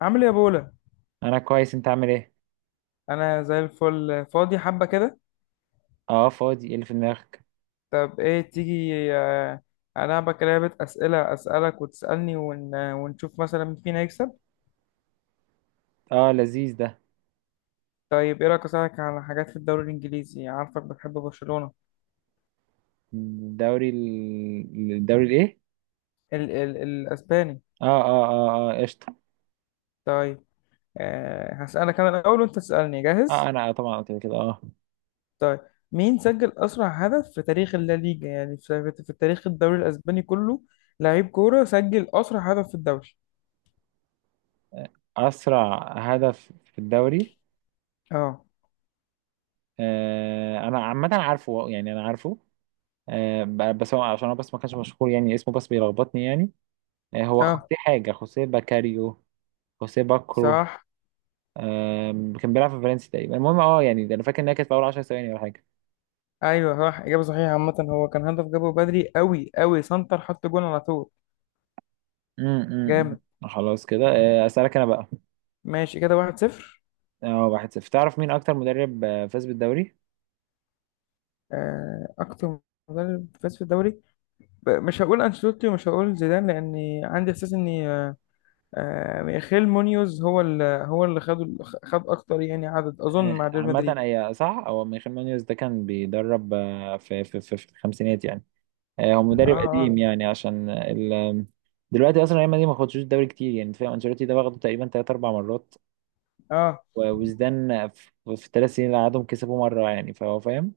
عامل ايه يا بولا؟ انا كويس، انت عامل ايه؟ انا زي الفل، فاضي حبه كده. اه فاضي؟ ايه اللي في دماغك؟ طب ايه، تيجي العبك لعبه اسئله، اسالك وتسالني، ونشوف مثلا مين فينا يكسب. اه لذيذ ده. طيب، ايه رايك اسالك على حاجات في الدوري الانجليزي؟ عارفك بتحب برشلونه. الدوري الدوري الايه؟ الاسباني. اه قشطه. طيب. هسالك انا الاول وانت تسالني، اه جاهز؟ انا طبعا قلت كده. اه طيب، مين سجل اسرع هدف في تاريخ الليجا، يعني في تاريخ الدوري الاسباني كله؟ لعيب كوره سجل اسرع هدف في الدوري. اسرع هدف في الدوري. اه، انا عامه عارفه، يعني انا عارفه. بس هو، عشان هو بس ما كانش مشهور يعني، اسمه بس بيلخبطني يعني. هو اه، خوسيه حاجه، خوسيه باكاريو. خوسيه باكرو. صح. آه كان بيلعب في فالنسيا تقريبا. المهم، يعني ده انا فاكر انها كانت في اول 10 ثواني ولا حاجه. ايوه صح، اجابه صحيحه. عامه هو كان هدف جابه بدري قوي قوي، سنتر حط جون على طول. امم جامد. خلاص كده. اسالك انا بقى. ماشي كده، 1-0. اه واحد صفر. تعرف مين اكتر مدرب فاز بالدوري؟ اكتر مدرب فاز في الدوري؟ مش هقول انشيلوتي ومش هقول زيدان، لاني عندي احساس ان ميخيل مونيوز هو اللي خد اكتر، يعني عدد، اظن مع ريال عامة، مدريد. اي صح، هو ميخيل مانيوس ده كان بيدرب في الخمسينات يعني. هو اه مدرب قديم اه يعني، عشان آه، ال دلوقتي اصلا ريال مدريد ما خدتش الدوري كتير يعني، فاهم؟ انشيلوتي ده واخده تقريبا تلات اربع مرات. اه. وزدان في الثلاث سنين اللي قعدهم كسبوا مرة يعني، فهو فاهم.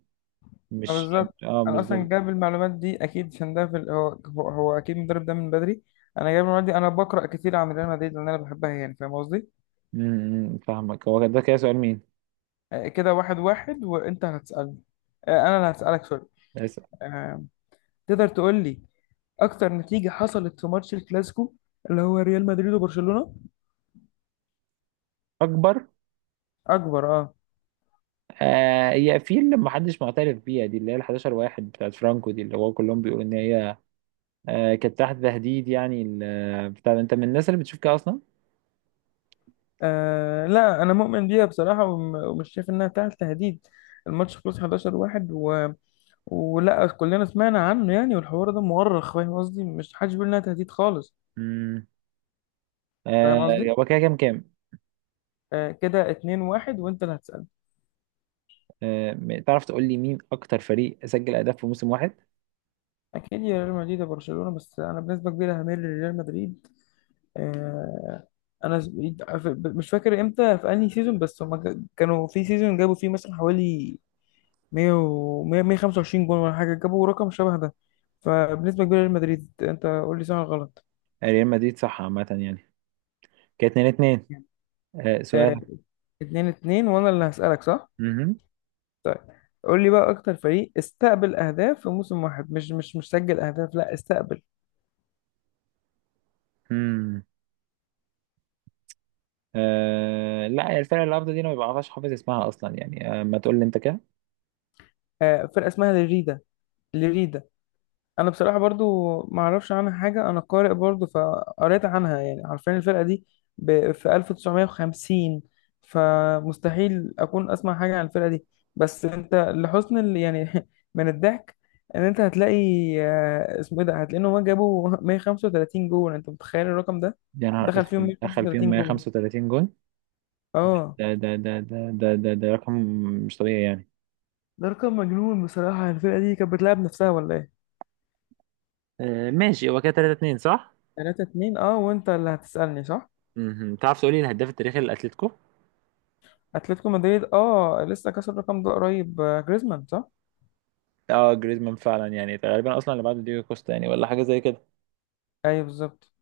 مش… بالظبط. اه انا مش اصلا ده. جايب المعلومات دي اكيد عشان ده في هو هو اكيد المدرب ده من بدري. انا جايب المعلومات دي، انا بقرا كتير عن ريال مدريد لان انا بحبها، يعني فاهم قصدي. م- م، فاهمك. هو ده كده سؤال مين؟ كده واحد واحد، وانت هتسألني. انا اللي هسألك، سوري. بس آه، تقدر تقول لي اكتر نتيجة حصلت في ماتش الكلاسيكو، اللي هو ريال مدريد وبرشلونة؟ اكبر. اكبر، اه. هي في اللي محدش معترف بيها، دي اللي هي ال 11 واحد بتاعت فرانكو، دي اللي هو كلهم بيقولوا ان هي كانت تحت تهديد يعني. بتاع، انت من الناس اللي بتشوف كده اصلا؟ لا انا مؤمن بيها بصراحة، ومش شايف انها تحت تهديد. الماتش خلص 11 واحد، ولا كلنا سمعنا عنه يعني، والحوار ده مؤرخ، فاهم قصدي؟ مش حدش بيقول انها تهديد خالص. امم آه فاهم قصدي. هو كده كام كام؟ كده 2 1، وانت اللي هتسأل. تعرف تقول لي مين اكتر فريق سجل اهداف في موسم واحد؟ اكيد يا ريال مدريد وبرشلونة، بس انا بنسبة كبيرة هميل لريال مدريد. آه، انا س- مش فاكر امتى، في انهي سيزون، بس هما كانوا في سيزون جابوا فيه مثلا حوالي 100 و 100 125 جون ولا حاجه، جابوا رقم شبه ده. فبنسبه كبيره ريال مدريد، انت قول لي صح ولا غلط. ريال مدريد صح، عامة يعني. كانت 2 2. سؤال. آه، اتنين اتنين، وانا اللي هسألك صح؟ امم طيب، قول لي بقى اكتر فريق استقبل اهداف في موسم واحد، مش سجل اهداف، لا، استقبل. امم لا، هي الفرقة اللي قبل دي انا ما بعرفش حافظ اسمها اصلا يعني. ما تقول لي انت كده. آه، فرقة اسمها ليريدا. ليريدا. انا بصراحه برضو ما اعرفش عنها حاجه، انا قارئ برضو فقريت عنها، يعني عارفين الفرقه دي في 1950، فمستحيل اكون اسمع حاجه عن الفرقه دي. بس انت لحسن يعني من الضحك ان انت هتلاقي اسمه ايه ده، هتلاقي ان هم جابوا 135 جول، انت متخيل الرقم ده؟ يا نهار دخل فيهم اسود، دخل فيهم 135 جول، 135 جون؟ اه. ده رقم مش طبيعي يعني. ده رقم مجنون بصراحه، الفرقه دي كانت بتلعب نفسها ولا ايه؟ ماشي. هو كده 3 2 صح؟ 3 2، اه، وانت اللي هتسالني صح. مهم. تعرف تقولي الهداف التاريخي للاتليتيكو؟ اتلتيكو مدريد، اه، لسه كسر الرقم ده قريب، جريزمان صح. اه جريزمان فعلا، يعني غالبا اصلا اللي بعده ديجو كوستا يعني، ولا حاجه زي كده. ايوه بالظبط.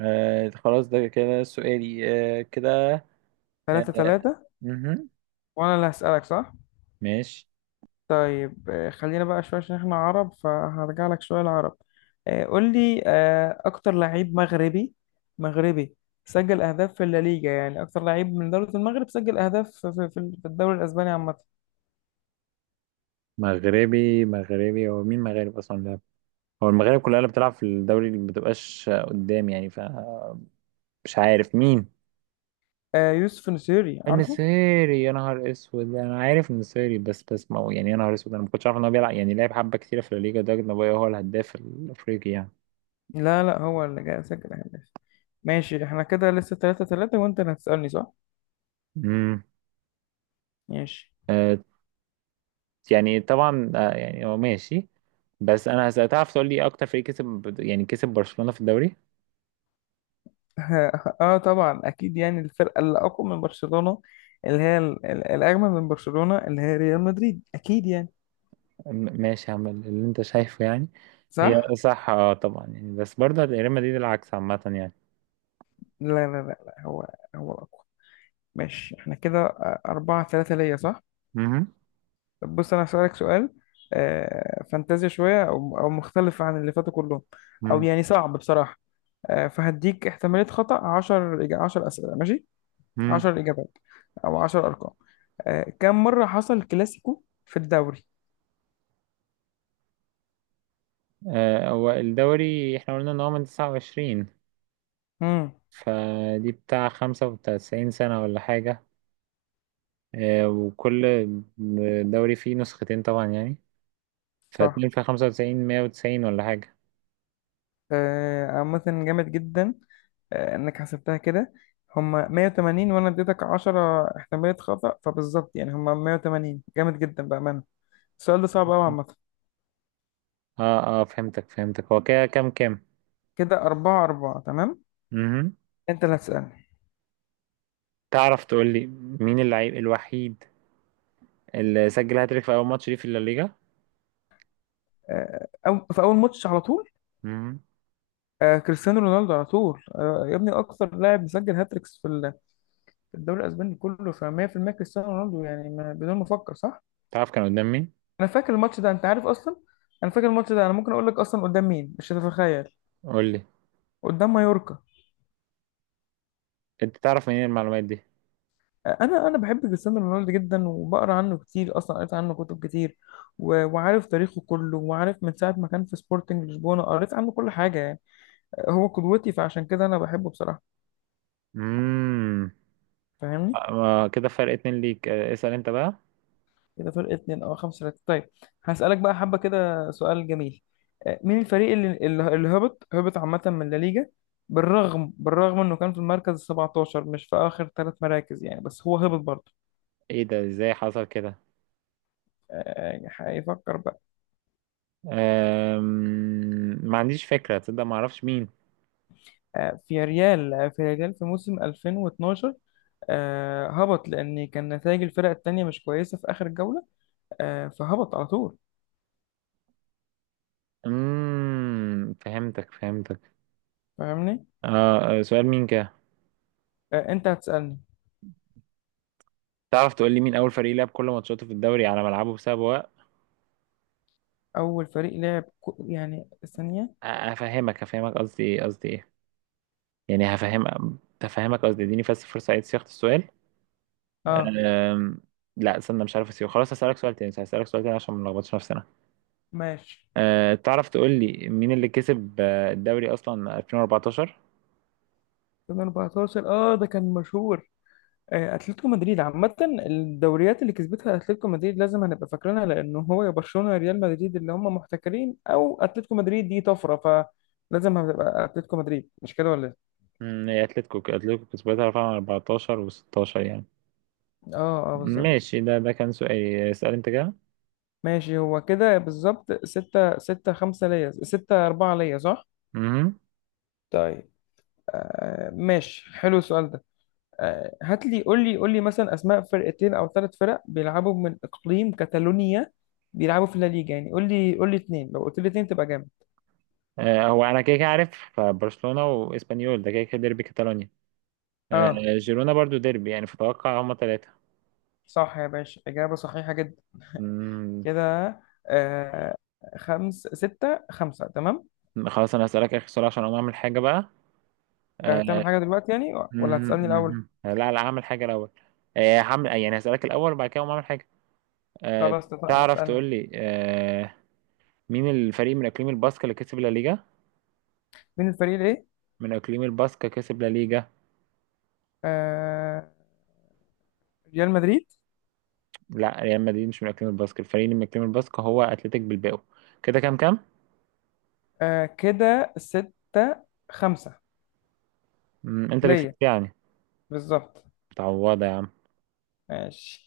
خلاص، ده كده سؤالي. آه كده 3 آه 3، مهم. وانا اللي هسألك صح. ماشي. طيب خلينا بقى شويه عشان احنا عرب، فهرجع لك شويه العرب. قول لي اكتر لعيب مغربي، مغربي، سجل اهداف في الليجا. يعني اكتر لعيب من دوله المغرب سجل اهداف في في الدوري الاسباني عامه. مغربي؟ مغربي هو مين مغرب اصلا ده؟ هو المغرب كلها اللي بتلعب في الدوري اللي ما بتبقاش قدام يعني، فمش عارف مين. يوسف نسيري، عارفه. النصيري؟ يا نهار اسود، انا عارف النصيري، بس ما هو يعني، يا نهار اسود، انا ما كنتش عارف ان هو بيلعب يعني، لعب حبه كتيره في الليجا ده؟ نبايا، هو هو الهداف الافريقي يعني. لا لا، هو اللي جاي سجل اهداف. ماشي احنا كده لسه 3 3، وانت اللي هتسألني صح. امم ماشي. آه يعني طبعا، يعني هو ماشي. بس انا هسأل: تعرف تقول لي اكتر فريق كسب يعني كسب برشلونه في الدوري؟ اه طبعا اكيد يعني الفرقه اللي اقوى من برشلونه، اللي هي الاجمل من برشلونه، اللي هي ريال مدريد، اكيد يعني. ماشي، هعمل اللي انت شايفه يعني. هي صح. صح، طبعا يعني، بس برضه ريال مدريد العكس عامه يعني. لا هو الاقوى. ماشي احنا كده أربعة ثلاثة ليا، صح؟ امم طب بص، انا هسألك سؤال فانتازيا شويه، او مختلف عن اللي فاتوا كلهم، او يعني صعب بصراحه. فهديك احتماليه خطأ 10، 10 اسئله ماشي، امم 10 اجابات او 10 ارقام. كم مره حصل كلاسيكو في الدوري؟ هو الدوري احنا قلنا ان هو من 29، امم، فدي بتاع خمسة وتسعين سنة ولا حاجة. وكل دوري فيه نسختين طبعا يعني، صح. فاتنين في خمسة وتسعين مية وتسعين ولا حاجة. عامة جامد جدا انك حسبتها كده. هما 180، وانا اديتك 10 احتمالية خطأ، فبالظبط يعني. هما 180، جامد جدا بأمانة، السؤال ده صعب قوي عامة. اه فهمتك فهمتك. هو كده كام كام؟ كده 4 4، تمام. مهم. انت اللي هتسألني. تعرف تقول لي مين اللعيب الوحيد اللي سجل هاتريك في أول ماتش ليه في الليجا؟ أو في اول ماتش على طول. مهم. كريستيانو رونالدو على طول يا ابني، اكتر لاعب مسجل هاتريكس في في الدوري الاسباني كله، ف 100% كريستيانو رونالدو يعني، بدون ما افكر صح. تعرف كان قدام مين؟ انا فاكر الماتش ده، انت عارف اصلا، انا فاكر الماتش ده. انا ممكن اقول لك اصلا قدام مين، مش هتتخيل. قول لي. قدام مايوركا. انت تعرف منين المعلومات دي؟ انا بحب كريستيانو رونالدو جدا، وبقرا عنه كتير، اصلا قريت عنه كتب كتير، وعارف تاريخه كله، وعارف من ساعه ما كان في سبورتنج لشبونه، قريت عنه كل حاجه يعني. هو قدوتي، فعشان كده انا بحبه بصراحه. امم فاهمني. آه، كده فرق اتنين ليك. اسأل انت بقى. كده فرق اتنين، او خمسة ثلاثة. طيب، هسألك بقى حبة كده سؤال جميل. مين الفريق اللي هبط عامة من لا ليجا، بالرغم انه كان في المركز ال 17، مش في اخر ثلاث مراكز يعني، بس هو هبط برضه؟ ايه ده؟ ازاي حصل كده؟ يعني هيفكر بقى. ما عنديش فكرة، تصدق، ما اعرفش مين. في ريال في موسم 2012 هبط، لأن كان نتائج الفرق التانية مش كويسة في آخر جولة، فهبط على طول. فهمتك فهمتك. فاهمني. سؤال مين كده؟ أنت هتسألني. تعرف تقول لي مين اول فريق لعب كل ماتشاته في الدوري على ملعبه بسبب وقت؟ أول فريق لعب يعني ثانية. هفهمك قصدي ايه، قصدي ايه، يعني هفهم، هفهمك قصدي، اديني بس فرصة اعيد صياغة السؤال. أه أم... لا، استنى، مش عارف، اسيبه خلاص، هسألك سؤال تاني، هسألك سؤال تاني عشان ما نلخبطش نفسنا. ماشي. تعرف تقول لي مين اللي كسب الدوري اصلا 2014؟ 2014، أه ده كان مشهور. أتلتيكو مدريد. عامة الدوريات اللي كسبتها أتلتيكو مدريد لازم هنبقى فاكرينها، لأن هو يا برشلونة يا ريال مدريد اللي هم محتكرين، أو أتلتيكو مدريد دي طفرة. فلازم هتبقى أتلتيكو مدريد، مش كده ولا إيه؟ هي اتلتيكو، اتلتيكو كسبتها فعلا 14 و16 يعني. أه أه بالظبط. ماشي، ده كان سؤالي. اسأل انت كده. ماشي، هو كده بالظبط ستة ستة، خمسة ليا، ستة أربعة ليا صح؟ مهم. طيب، آه ماشي، حلو السؤال ده. آه، هات لي قول لي قول لي مثلا أسماء فرقتين أو ثلاث فرق بيلعبوا من إقليم كاتالونيا، بيلعبوا في الليجا. يعني قول لي اتنين، لو قلت لي اتنين تبقى جامد. هو انا كده كده عارف برشلونة واسبانيول، ده كده كده ديربي كاتالونيا. آه اه جيرونا برضو ديربي يعني، فتوقع هما ثلاثة. صح يا باشا، إجابة صحيحة جدا. كده آه خمس ستة، خمسة، تمام. خلاص، انا هسألك اخر سؤال عشان اقوم اعمل حاجة بقى. آه هتعمل حاجة دلوقتي يعني، مهم، ولا هتسألني الأول؟ مهم. لا لا، اعمل حاجة الاول. هعمل يعني، هسألك الاول وبعد كده اقوم اعمل حاجة. آه خلاص اتفقنا، تعرف اسألني. تقول لي مين الفريق من اقليم الباسكا اللي كسب لا ليجا؟ مين الفريق الإيه؟ من اقليم الباسكا كسب لا ليجا. آه، ريال مدريد. لا، ريال مدريد مش من اكاديمية الباسك، الفريق اللي من اكاديمية الباسك هو اتلتيك بلباو. كده كام كام؟ آه كده ستة خمسة مم، انت اللي كسبت ليا، يعني. بالظبط. متعوضة يا عم. ماشي.